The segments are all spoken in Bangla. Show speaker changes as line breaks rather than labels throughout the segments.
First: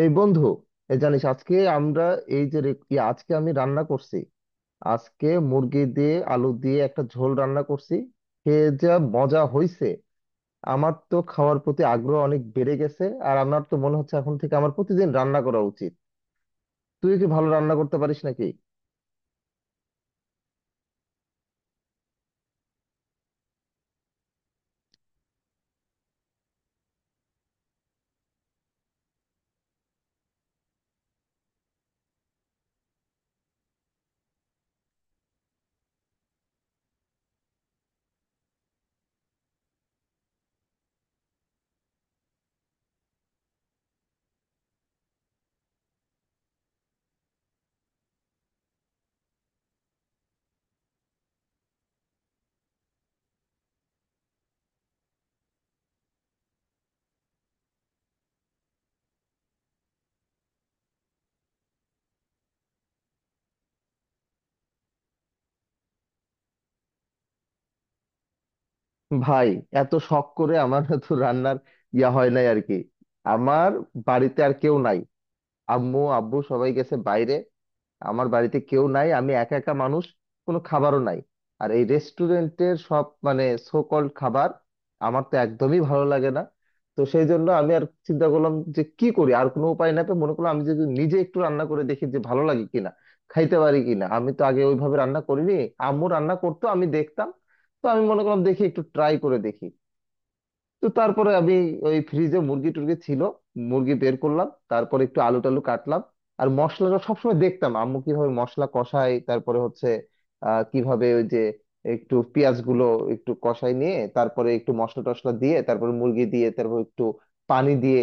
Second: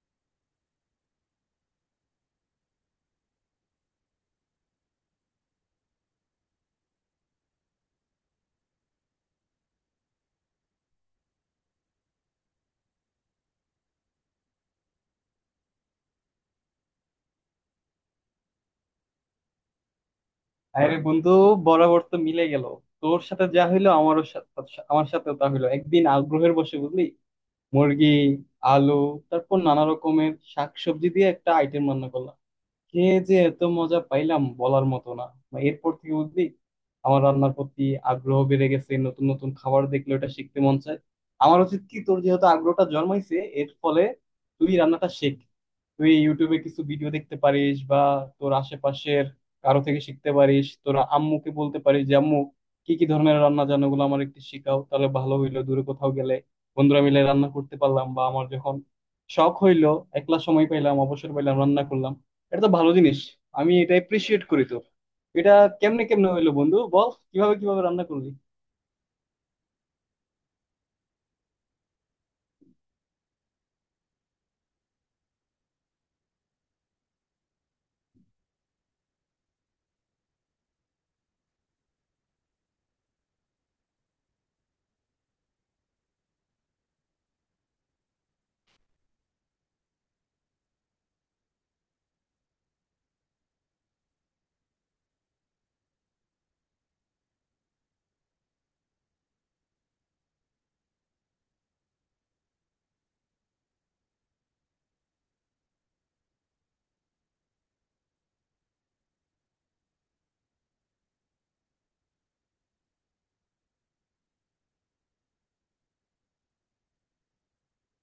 এই বন্ধু, এই জানিস আজকে আমরা, এই যে রে- ই আজকে আমি রান্না করছি। আজকে মুরগি দিয়ে আলু দিয়ে একটা ঝোল রান্না করছি। খেয়ে যা মজা হয়েছে! আমার তো খাওয়ার প্রতি আগ্রহ অনেক বেড়ে গেছে, আর আমার তো মনে হচ্ছে এখন থেকে আমার প্রতিদিন রান্না করা উচিত। তুই কি ভালো রান্না করতে পারিস নাকি?
আরে বন্ধু, বরাবর তো মিলে গেল। তোর সাথে যা হইলো আমার সাথেও তা হইলো। একদিন আগ্রহের বসে, বুঝলি, মুরগি, আলু, তারপর নানা রকমের শাকসবজি দিয়ে একটা আইটেম রান্না করলাম। কে যে এত মজা পাইলাম, বলার মতো না। মানে এরপর থেকে, বুঝলি, আমার রান্নার প্রতি আগ্রহ বেড়ে গেছে। নতুন নতুন খাবার দেখলে ওটা শিখতে মন চায়। আমার উচিত কি, তোর যেহেতু আগ্রহটা জন্মাইছে, এর ফলে তুই রান্নাটা শেখ। তুই ইউটিউবে কিছু ভিডিও দেখতে পারিস, বা তোর আশেপাশের কারো থেকে শিখতে পারিস। তোর আম্মুকে বলতে পারিস যে আম্মু, কি কি ধরনের রান্না জানো গুলো আমার একটু শিখাও। তাহলে ভালো হইলো, দূরে কোথাও গেলে বন্ধুরা মিলে রান্না করতে পারলাম, বা আমার যখন শখ হইলো, একলা সময় পাইলাম, অবসর পাইলাম, রান্না করলাম। এটা তো ভালো জিনিস, আমি এটা এপ্রিসিয়েট করি তো। এটা কেমনে কেমনে হইলো বন্ধু, বল কিভাবে কিভাবে রান্না করলি।
ভাই, এত শখ করে আমার তো রান্নার ইয়া হয় নাই আর কি। আমার বাড়িতে আর কেউ নাই, আম্মু আব্বু সবাই গেছে বাইরে। আমার বাড়িতে কেউ নাই, আমি একা একা মানুষ, কোনো খাবারও নাই। আর এই রেস্টুরেন্টের সব মানে সো কল্ড খাবার আমার তো একদমই ভালো লাগে না। তো সেই জন্য আমি আর চিন্তা করলাম যে কি করি, আর কোনো উপায় না, তো মনে করলাম আমি যদি নিজে একটু রান্না করে দেখি যে ভালো লাগে কিনা, খাইতে পারি কিনা। আমি তো আগে ওইভাবে রান্না করিনি, আম্মু রান্না করতো আমি দেখতাম। তো আমি মনে করলাম দেখি একটু ট্রাই করে দেখি। তো তারপরে আমি ওই ফ্রিজে মুরগি টুরগি ছিল, মুরগি বের করলাম, তারপর একটু আলু টালু কাটলাম। আর মশলাটা সবসময় দেখতাম আম্মু কিভাবে মশলা কষায়, তারপরে হচ্ছে কিভাবে ওই যে একটু পেঁয়াজ গুলো একটু কষাই নিয়ে তারপরে একটু মশলা টশলা দিয়ে তারপরে মুরগি দিয়ে তারপর একটু পানি দিয়ে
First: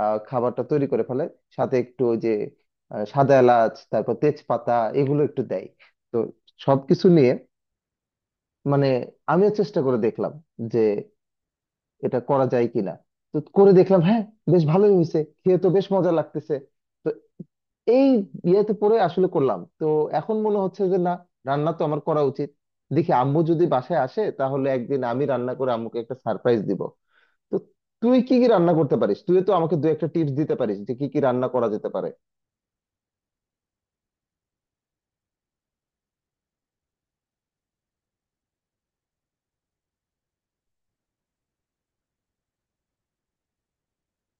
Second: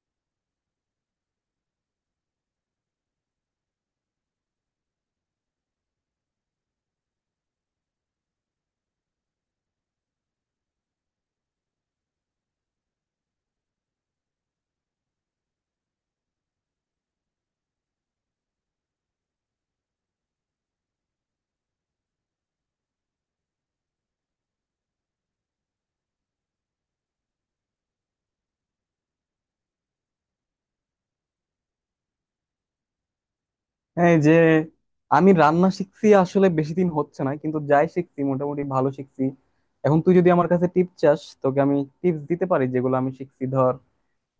খাবারটা তৈরি করে ফেলে। সাথে একটু ওই যে সাদা এলাচ তারপর তেজপাতা, এগুলো একটু দেয়। তো সবকিছু নিয়ে, মানে আমিও চেষ্টা করে দেখলাম যে এটা করা যায় কিনা। তো করে দেখলাম, হ্যাঁ, বেশ ভালোই হয়েছে, খেয়ে তো বেশ মজা লাগতেছে। তো এই ইয়েতে পরে আসলে করলাম তো, এখন মনে হচ্ছে যে না, রান্না তো আমার করা উচিত। দেখি আম্মু যদি বাসায় আসে তাহলে একদিন আমি রান্না করে আম্মুকে একটা সারপ্রাইজ দিব। তো তুই কি কি রান্না করতে পারিস? তুই তো আমাকে দু একটা টিপস দিতে পারিস যে কি কি রান্না করা যেতে পারে।
হ্যাঁ, এই যে, আমি রান্না শিখছি আসলে বেশি দিন হচ্ছে না, কিন্তু যাই শিখছি মোটামুটি ভালো শিখছি। এখন তুই যদি আমার কাছে টিপ চাস, তোকে আমি টিপস দিতে পারি যেগুলো আমি শিখছি। ধর,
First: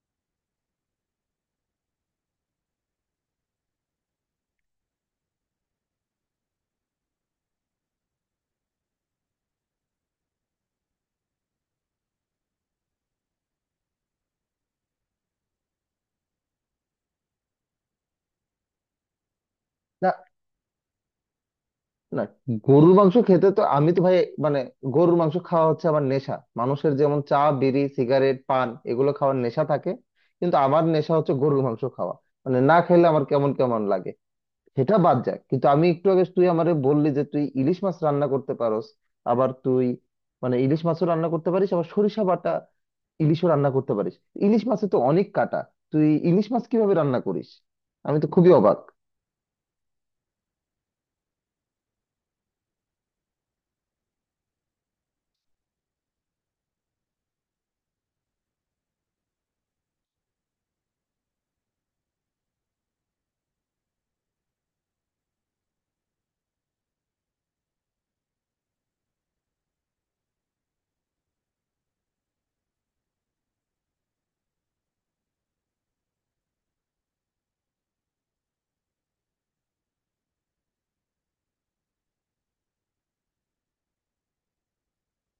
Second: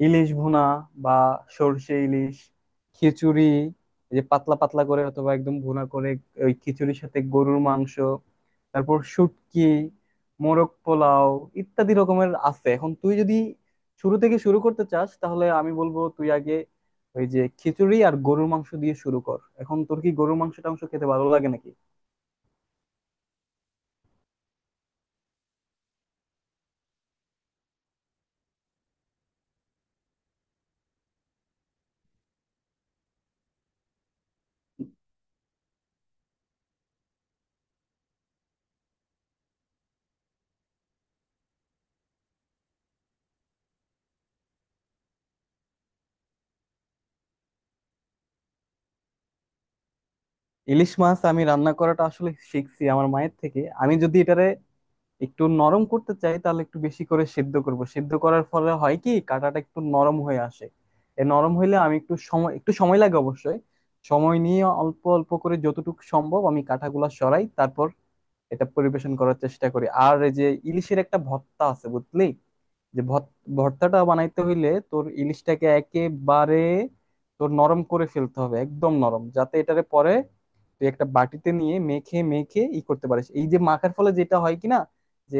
ইলিশ ভুনা, বা সর্ষে ইলিশ, খিচুড়ি, এই যে পাতলা পাতলা করে অথবা একদম ভুনা করে, ওই খিচুড়ির সাথে গরুর মাংস, তারপর শুটকি, মোরগ পোলাও, ইত্যাদি রকমের আছে। এখন তুই যদি শুরু থেকে শুরু করতে চাস, তাহলে আমি বলবো তুই আগে ওই যে খিচুড়ি আর গরুর মাংস দিয়ে শুরু কর। এখন তোর কি গরুর মাংস টাংস খেতে ভালো লাগে নাকি?
না, গরুর মাংস খেতে তো আমি তো ভাই মানে গরুর মাংস খাওয়া হচ্ছে আমার নেশা। মানুষের যেমন চা বিড়ি সিগারেট পান এগুলো খাওয়ার নেশা থাকে, কিন্তু আমার নেশা হচ্ছে গরুর মাংস খাওয়া। মানে না খেলে আমার কেমন কেমন লাগে। সেটা বাদ যায়, কিন্তু আমি একটু আগে তুই আমারে বললি যে তুই ইলিশ মাছ রান্না করতে পারোস। আবার তুই মানে ইলিশ মাছও রান্না করতে পারিস আবার সরিষা বাটা ইলিশও রান্না করতে পারিস। ইলিশ মাছে তো অনেক কাটা, তুই ইলিশ মাছ কিভাবে রান্না করিস? আমি তো খুবই অবাক।
ইলিশ মাছ আমি রান্না করাটা আসলে শিখছি আমার মায়ের থেকে। আমি যদি এটারে একটু নরম করতে চাই, তাহলে একটু বেশি করে সিদ্ধ করব। সিদ্ধ করার ফলে হয় কি, কাঁটাটা একটু নরম হয়ে আসে। এ নরম হইলে আমি একটু সময় লাগে অবশ্যই। সময় নিয়ে অল্প অল্প করে যতটুকু সম্ভব আমি কাঁটাগুলা সরাই, তারপর এটা পরিবেশন করার চেষ্টা করি। আর এই যে ইলিশের একটা ভর্তা আছে, বুঝলি, যে ভত- ভর্তাটা বানাইতে হইলে তোর ইলিশটাকে একেবারে তোর নরম করে ফেলতে হবে, একদম নরম, যাতে এটারে পরে তুই একটা বাটিতে নিয়ে মেখে মেখে ই করতে পারিস। এই যে মাখার ফলে যেটা হয় কি না যে,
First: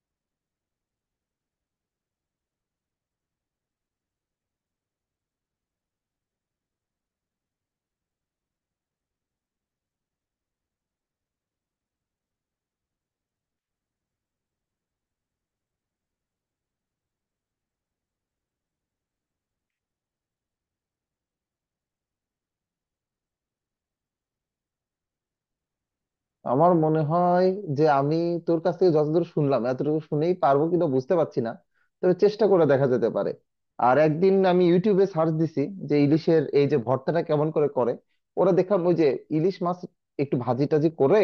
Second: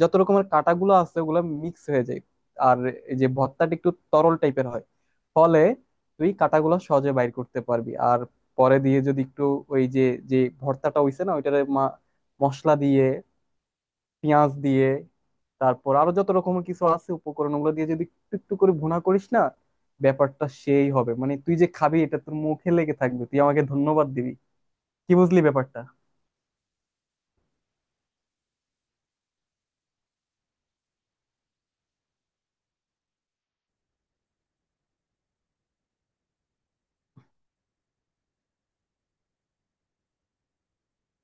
যত রকমের কাঁটাগুলো আছে ওগুলো মিক্স হয়ে যায়। আর এই যে ভর্তাটা একটু তরল টাইপের হয়, ফলে তুই কাঁটাগুলো সহজে বাইর করতে পারবি। আর পরে দিয়ে যদি একটু ওই যে, যে ভর্তাটা হইছে না, মশলা দিয়ে, পেঁয়াজ দিয়ে, তারপর আরো যত রকমের কিছু আছে উপকরণ, ওগুলো দিয়ে যদি একটু একটু করে ভুনা করিস না, ব্যাপারটা সেই হবে। মানে তুই যে খাবি, এটা তোর মুখে লেগে থাকবে, তুই আমাকে ধন্যবাদ দিবি। কি বুঝলি ব্যাপারটা?
আমার মনে হয় যে আমি তোর কাছ থেকে যতদূর শুনলাম এতটুকু শুনেই পারবো কিনা বুঝতে পারছি না, তবে চেষ্টা করে দেখা যেতে পারে। আর একদিন আমি ইউটিউবে সার্চ দিছি যে ইলিশের এই যে ভর্তাটা কেমন করে করে। ওরা দেখলাম ওই যে ইলিশ মাছ একটু ভাজি টাজি করে,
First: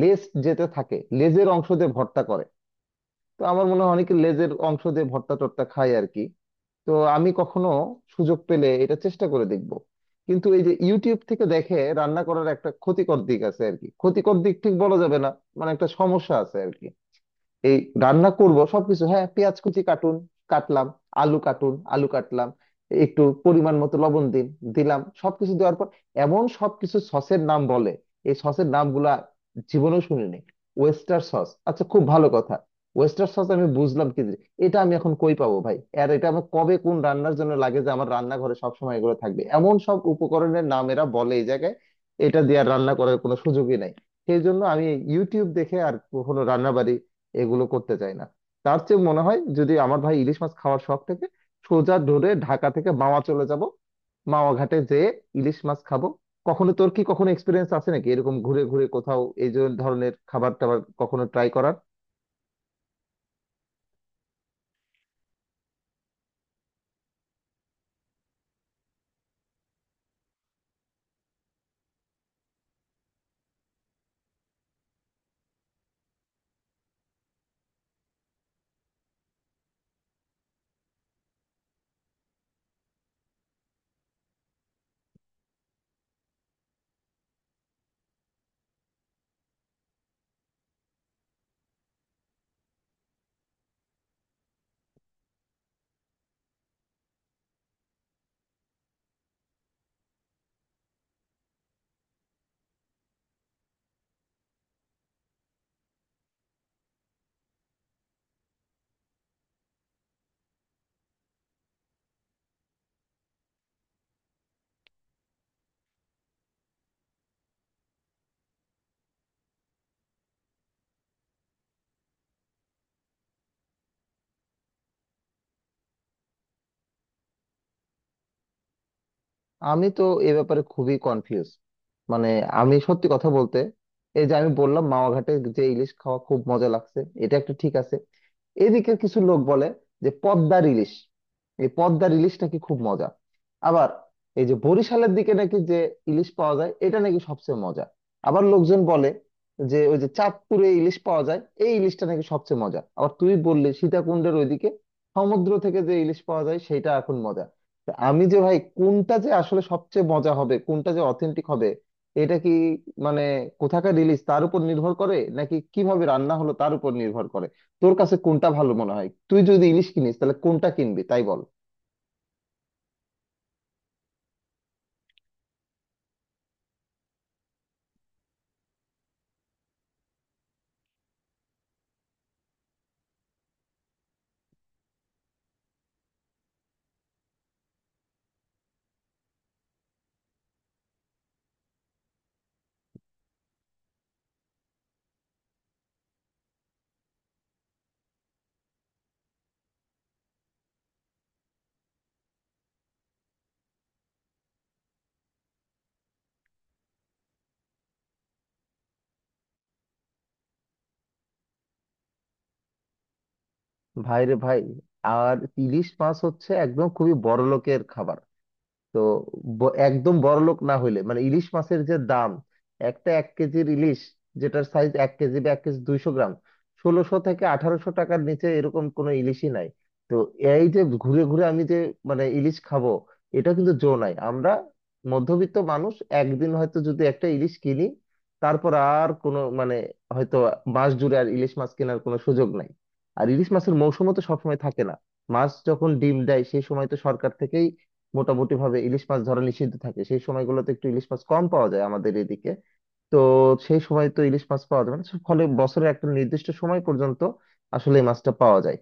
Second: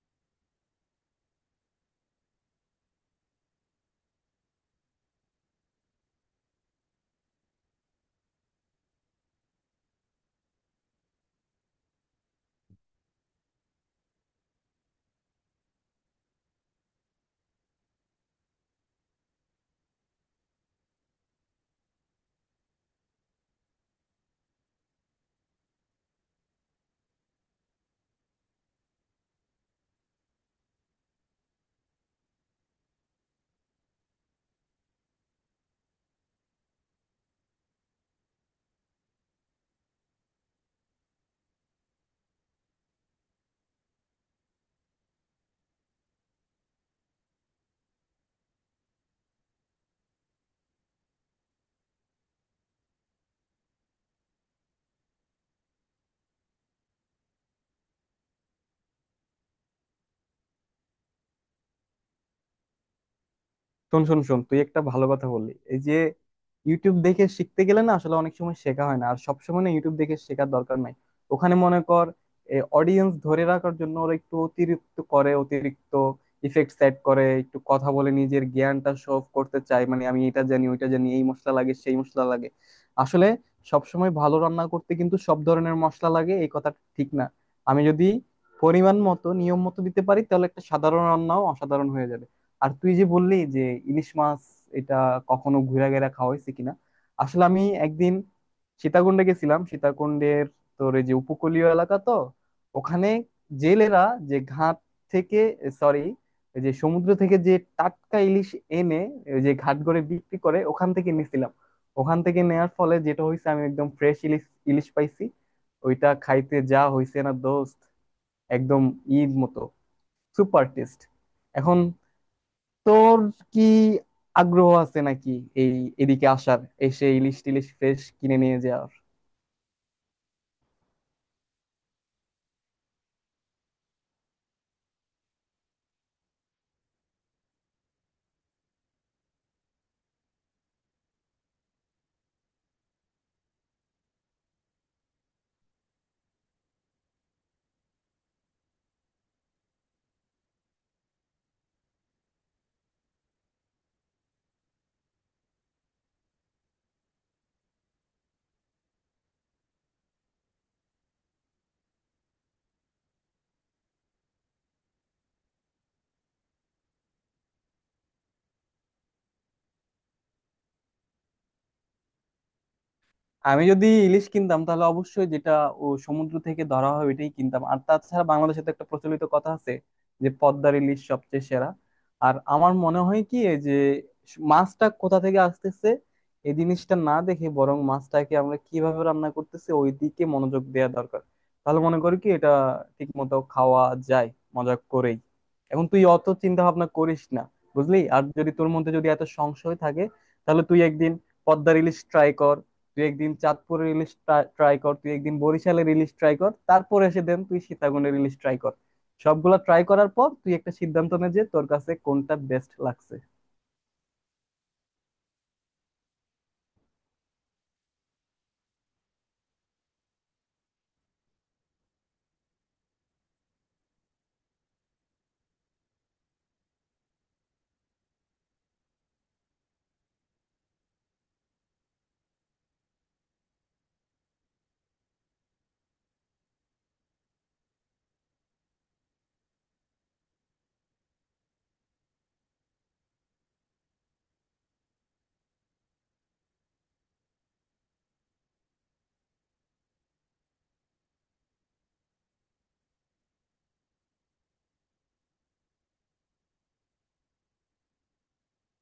লেজ যেতে থাকে, লেজের অংশ দিয়ে ভর্তা করে। তো আমার মনে হয় অনেকে লেজের অংশ দিয়ে ভর্তা টর্তা খায় আর কি। তো আমি কখনো সুযোগ পেলে এটা চেষ্টা করে দেখব। কিন্তু এই যে ইউটিউব থেকে দেখে রান্না করার একটা ক্ষতিকর দিক আছে আর কি, ক্ষতিকর দিক ঠিক বলা যাবে না, মানে একটা সমস্যা আছে আর কি। এই রান্না করব সবকিছু, হ্যাঁ পেঁয়াজ কুচি কাটুন, কাটলাম। আলু কাটুন, আলু কাটলাম। একটু পরিমাণ মতো লবণ দিন, দিলাম। সবকিছু দেওয়ার পর এমন সবকিছু সসের নাম বলে, এই সসের নামগুলা জীবনেও শুনিনি। ওয়েস্টার সস, আচ্ছা খুব ভালো কথা, ওয়েস্টার সস আমি বুঝলাম কি জিনিস। এটা আমি এখন কই পাবো ভাই? আর এটা আমার কবে কোন রান্নার জন্য লাগে যে আমার রান্নাঘরে সবসময় এগুলো থাকবে? এমন সব উপকরণের নাম এরা বলে এই জায়গায়, এটা দিয়ে আর রান্না করার কোনো সুযোগই নাই। সেই জন্য আমি ইউটিউব দেখে আর কখনো রান্না এগুলো করতে চাই না। তার চেয়ে মনে হয় যদি আমার ভাই ইলিশ মাছ খাওয়ার শখ থেকে, সোজা ধরে ঢাকা থেকে মাওয়া চলে যাব। মাওয়া ঘাটে যেয়ে ইলিশ মাছ খাবো। কখনো তোর কি কখনো এক্সপিরিয়েন্স আছে নাকি এরকম ঘুরে ঘুরে কোথাও এই যে ধরনের খাবার টাবার কখনো ট্রাই করার?
শোন শোন শোন তুই একটা ভালো কথা বললি। এই যে ইউটিউব দেখে শিখতে গেলে না, আসলে অনেক সময় শেখা হয় না। আর সবসময় না ইউটিউব দেখে শেখার দরকার নাই। ওখানে মনে কর, অডিয়েন্স ধরে রাখার জন্য ওরা একটু অতিরিক্ত করে, অতিরিক্ত ইফেক্ট সেট করে, একটু কথা বলে নিজের জ্ঞানটা শো অফ করতে চায়। মানে আমি এটা জানি, ওইটা জানি, এই মশলা লাগে, সেই মশলা লাগে। আসলে সবসময় ভালো রান্না করতে কিন্তু সব ধরনের মশলা লাগে, এই কথাটা ঠিক না। আমি যদি পরিমাণ মতো নিয়ম মতো দিতে পারি, তাহলে একটা সাধারণ রান্নাও অসাধারণ হয়ে যাবে। আর তুই যে বললি যে ইলিশ মাছ, এটা কখনো ঘুরা ঘেরা খাওয়া হয়েছে কিনা। আসলে আমি একদিন সীতাকুণ্ডে গেছিলাম। সীতাকুণ্ডের তোর এই যে উপকূলীয় এলাকা তো, ওখানে জেলেরা যে ঘাট থেকে, সরি, যে সমুদ্র থেকে যে টাটকা ইলিশ এনে ওই যে ঘাট করে বিক্রি করে, ওখান থেকে নিছিলাম। ওখান থেকে নেয়ার ফলে যেটা হয়েছে, আমি একদম ফ্রেশ ইলিশ ইলিশ পাইছি। ওইটা খাইতে যা হয়েছে না দোস্ত, একদম ঈদ মতো সুপার টেস্ট। এখন তোর কি আগ্রহ আছে নাকি এই এদিকে আসার, এসে ইলিশ টিলিশ ফ্রেশ কিনে নিয়ে যাওয়ার?
আমি তো এ ব্যাপারে খুবই কনফিউজ। মানে আমি সত্যি কথা বলতে, এই যে আমি বললাম মাওয়া ঘাটে যে ইলিশ খাওয়া খুব মজা লাগছে, এটা একটা ঠিক আছে। এদিকে কিছু লোক বলে যে পদ্মার ইলিশ, এই পদ্মার ইলিশ নাকি খুব মজা। আবার এই যে বরিশালের দিকে নাকি যে ইলিশ পাওয়া যায় এটা নাকি সবচেয়ে মজা। আবার লোকজন বলে যে ওই যে চাঁদপুরে ইলিশ পাওয়া যায়, এই ইলিশটা নাকি সবচেয়ে মজা। আবার তুই বললি সীতাকুণ্ডের ওইদিকে সমুদ্র থেকে যে ইলিশ পাওয়া যায় সেটা এখন মজা। তা আমি যে ভাই কোনটা যে আসলে সবচেয়ে মজা হবে, কোনটা যে অথেন্টিক হবে, এটা কি মানে কোথাকার ইলিশ তার উপর নির্ভর করে, নাকি কিভাবে রান্না হলো তার উপর নির্ভর করে? তোর কাছে কোনটা ভালো মনে হয়? তুই যদি ইলিশ কিনিস তাহলে কোনটা কিনবি তাই বল।
আমি যদি ইলিশ কিনতাম, তাহলে অবশ্যই যেটা ও সমুদ্র থেকে ধরা হয় ওইটাই কিনতাম। আর তাছাড়া বাংলাদেশে তো একটা প্রচলিত কথা আছে যে পদ্মার ইলিশ সবচেয়ে সেরা। আর আমার মনে হয় কি, এই যে মাছটা কোথা থেকে আসতেছে এই জিনিসটা না দেখে, বরং মাছটাকে আমরা কিভাবে রান্না করতেছি ওই দিকে মনোযোগ দেওয়া দরকার। তাহলে মনে করি কি, এটা ঠিক মতো খাওয়া যায় মজা করেই। এখন তুই অত চিন্তা ভাবনা করিস না, বুঝলি। আর যদি তোর মধ্যে যদি এত সংশয় থাকে, তাহলে তুই একদিন পদ্মার ইলিশ ট্রাই কর, তুই একদিন চাঁদপুরের ইলিশ ট্রাই কর, তুই একদিন বরিশালের ইলিশ ট্রাই কর, তারপরে এসে দেন তুই সীতাকুণ্ডের ইলিশ ট্রাই কর। সবগুলা ট্রাই করার পর তুই একটা সিদ্ধান্ত নে যে তোর কাছে কোনটা বেস্ট লাগছে।
ভাই রে ভাই, আর ইলিশ মাছ হচ্ছে একদম খুবই বড় লোকের খাবার। তো একদম বড়লোক না হইলে মানে ইলিশ মাছের যে দাম, একটা 1 কেজির ইলিশ, যেটার সাইজ 1 কেজি বা 1 কেজি 200 গ্রাম, 1600 থেকে 1800 টাকার নিচে এরকম কোনো ইলিশই নাই। তো এই যে ঘুরে ঘুরে আমি যে মানে ইলিশ খাবো এটা কিন্তু জো নাই। আমরা মধ্যবিত্ত মানুষ, একদিন হয়তো যদি একটা ইলিশ কিনি, তারপর আর কোনো মানে হয়তো মাস জুড়ে আর ইলিশ মাছ কেনার কোনো সুযোগ নাই। আর ইলিশ মাছের মৌসুমও তো সবসময় থাকে না। মাছ যখন ডিম দেয় সেই সময় তো সরকার থেকেই মোটামুটি ভাবে ইলিশ মাছ ধরা নিষিদ্ধ থাকে, সেই সময়গুলোতে একটু ইলিশ মাছ কম পাওয়া যায় আমাদের এদিকে। তো সেই সময় তো ইলিশ মাছ পাওয়া যাবে না, ফলে বছরের একটা নির্দিষ্ট সময় পর্যন্ত আসলে এই মাছটা পাওয়া যায়।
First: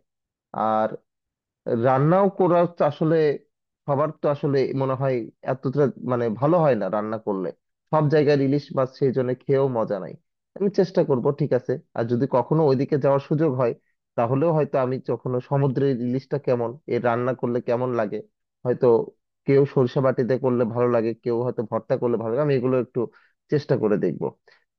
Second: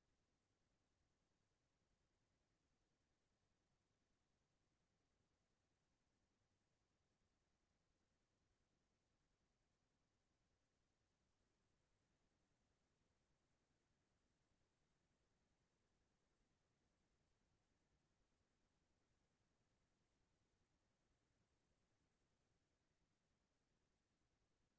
আর রান্নাও করা তো আসলে সবার তো আসলে মনে হয় এতটা মানে ভালো হয় না রান্না করলে, সব জায়গায় ইলিশ মাছ সেই জন্য খেয়েও মজা নাই। আমি চেষ্টা করব, ঠিক আছে, আর যদি কখনো ওইদিকে যাওয়ার সুযোগ হয় তাহলেও হয়তো আমি কখনো সমুদ্রের ইলিশটা কেমন, এর রান্না করলে কেমন লাগে। হয়তো কেউ সরিষা বাটিতে করলে ভালো লাগে, কেউ হয়তো ভর্তা করলে ভালো লাগে, আমি এগুলো একটু চেষ্টা করে দেখব।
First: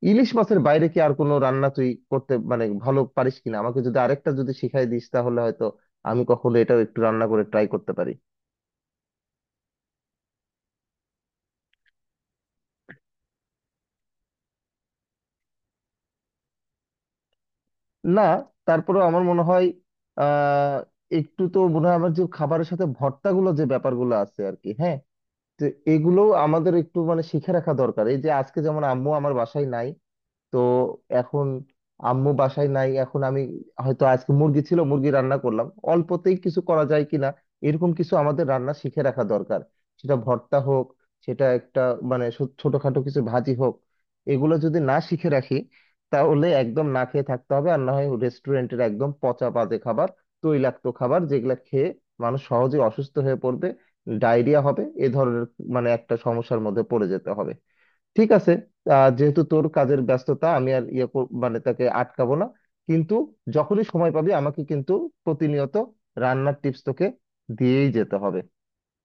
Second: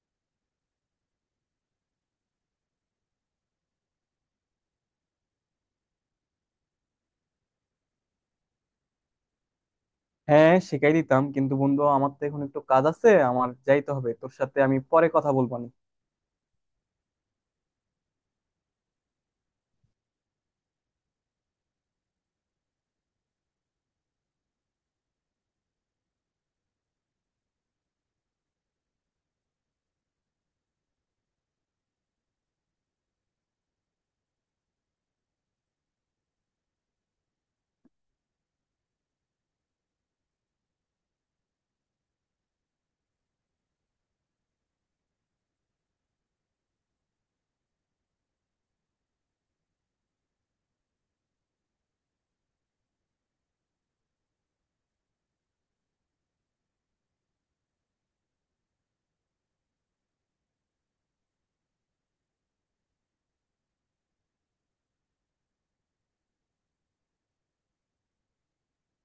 ইলিশ মাছের বাইরে কি আর কোনো রান্না তুই করতে মানে ভালো পারিস কিনা, আমাকে যদি আরেকটা যদি শিখাই দিস তাহলে হয়তো আমি কখনো এটাও একটু রান্না করে ট্রাই করতে পারি।
হ্যাঁ, শিখাই দিতাম, কিন্তু বন্ধু আমার তো এখন একটু কাজ আছে, আমার যাইতে হবে। তোর সাথে আমি পরে কথা বলবো নি।
না, তারপরেও আমার মনে হয় আহ একটু তো মনে হয় আমার যে খাবারের সাথে ভর্তাগুলো যে ব্যাপারগুলো আছে আর কি, হ্যাঁ। তো এগুলো আমাদের একটু মানে শিখে রাখা দরকার। এই যে আজকে যেমন আম্মু আমার বাসায় নাই, তো এখন আম্মু বাসায় নাই, এখন আমি হয়তো আজকে মুরগি ছিল মুরগি রান্না করলাম, অল্পতেই কিছু করা যায় কিনা। এরকম কিছু আমাদের রান্না শিখে রাখা দরকার, সেটা ভর্তা হোক, সেটা একটা মানে ছোটখাটো কিছু ভাজি হোক। এগুলো যদি না শিখে রাখি তাহলে একদম না খেয়ে থাকতে হবে, আর না হয় রেস্টুরেন্টের একদম পচা বাজে খাবার, তৈলাক্ত খাবার যেগুলো খেয়ে মানুষ সহজে অসুস্থ হয়ে পড়বে, ডায়রিয়া হবে, এ ধরনের মানে একটা সমস্যার মধ্যে পড়ে যেতে হবে। ঠিক আছে, যেহেতু তোর কাজের ব্যস্ততা আমি আর ইয়ে মানে তাকে আটকাবো না। কিন্তু যখনই সময় পাবি আমাকে কিন্তু প্রতিনিয়ত রান্নার টিপস তোকে দিয়েই যেতে হবে।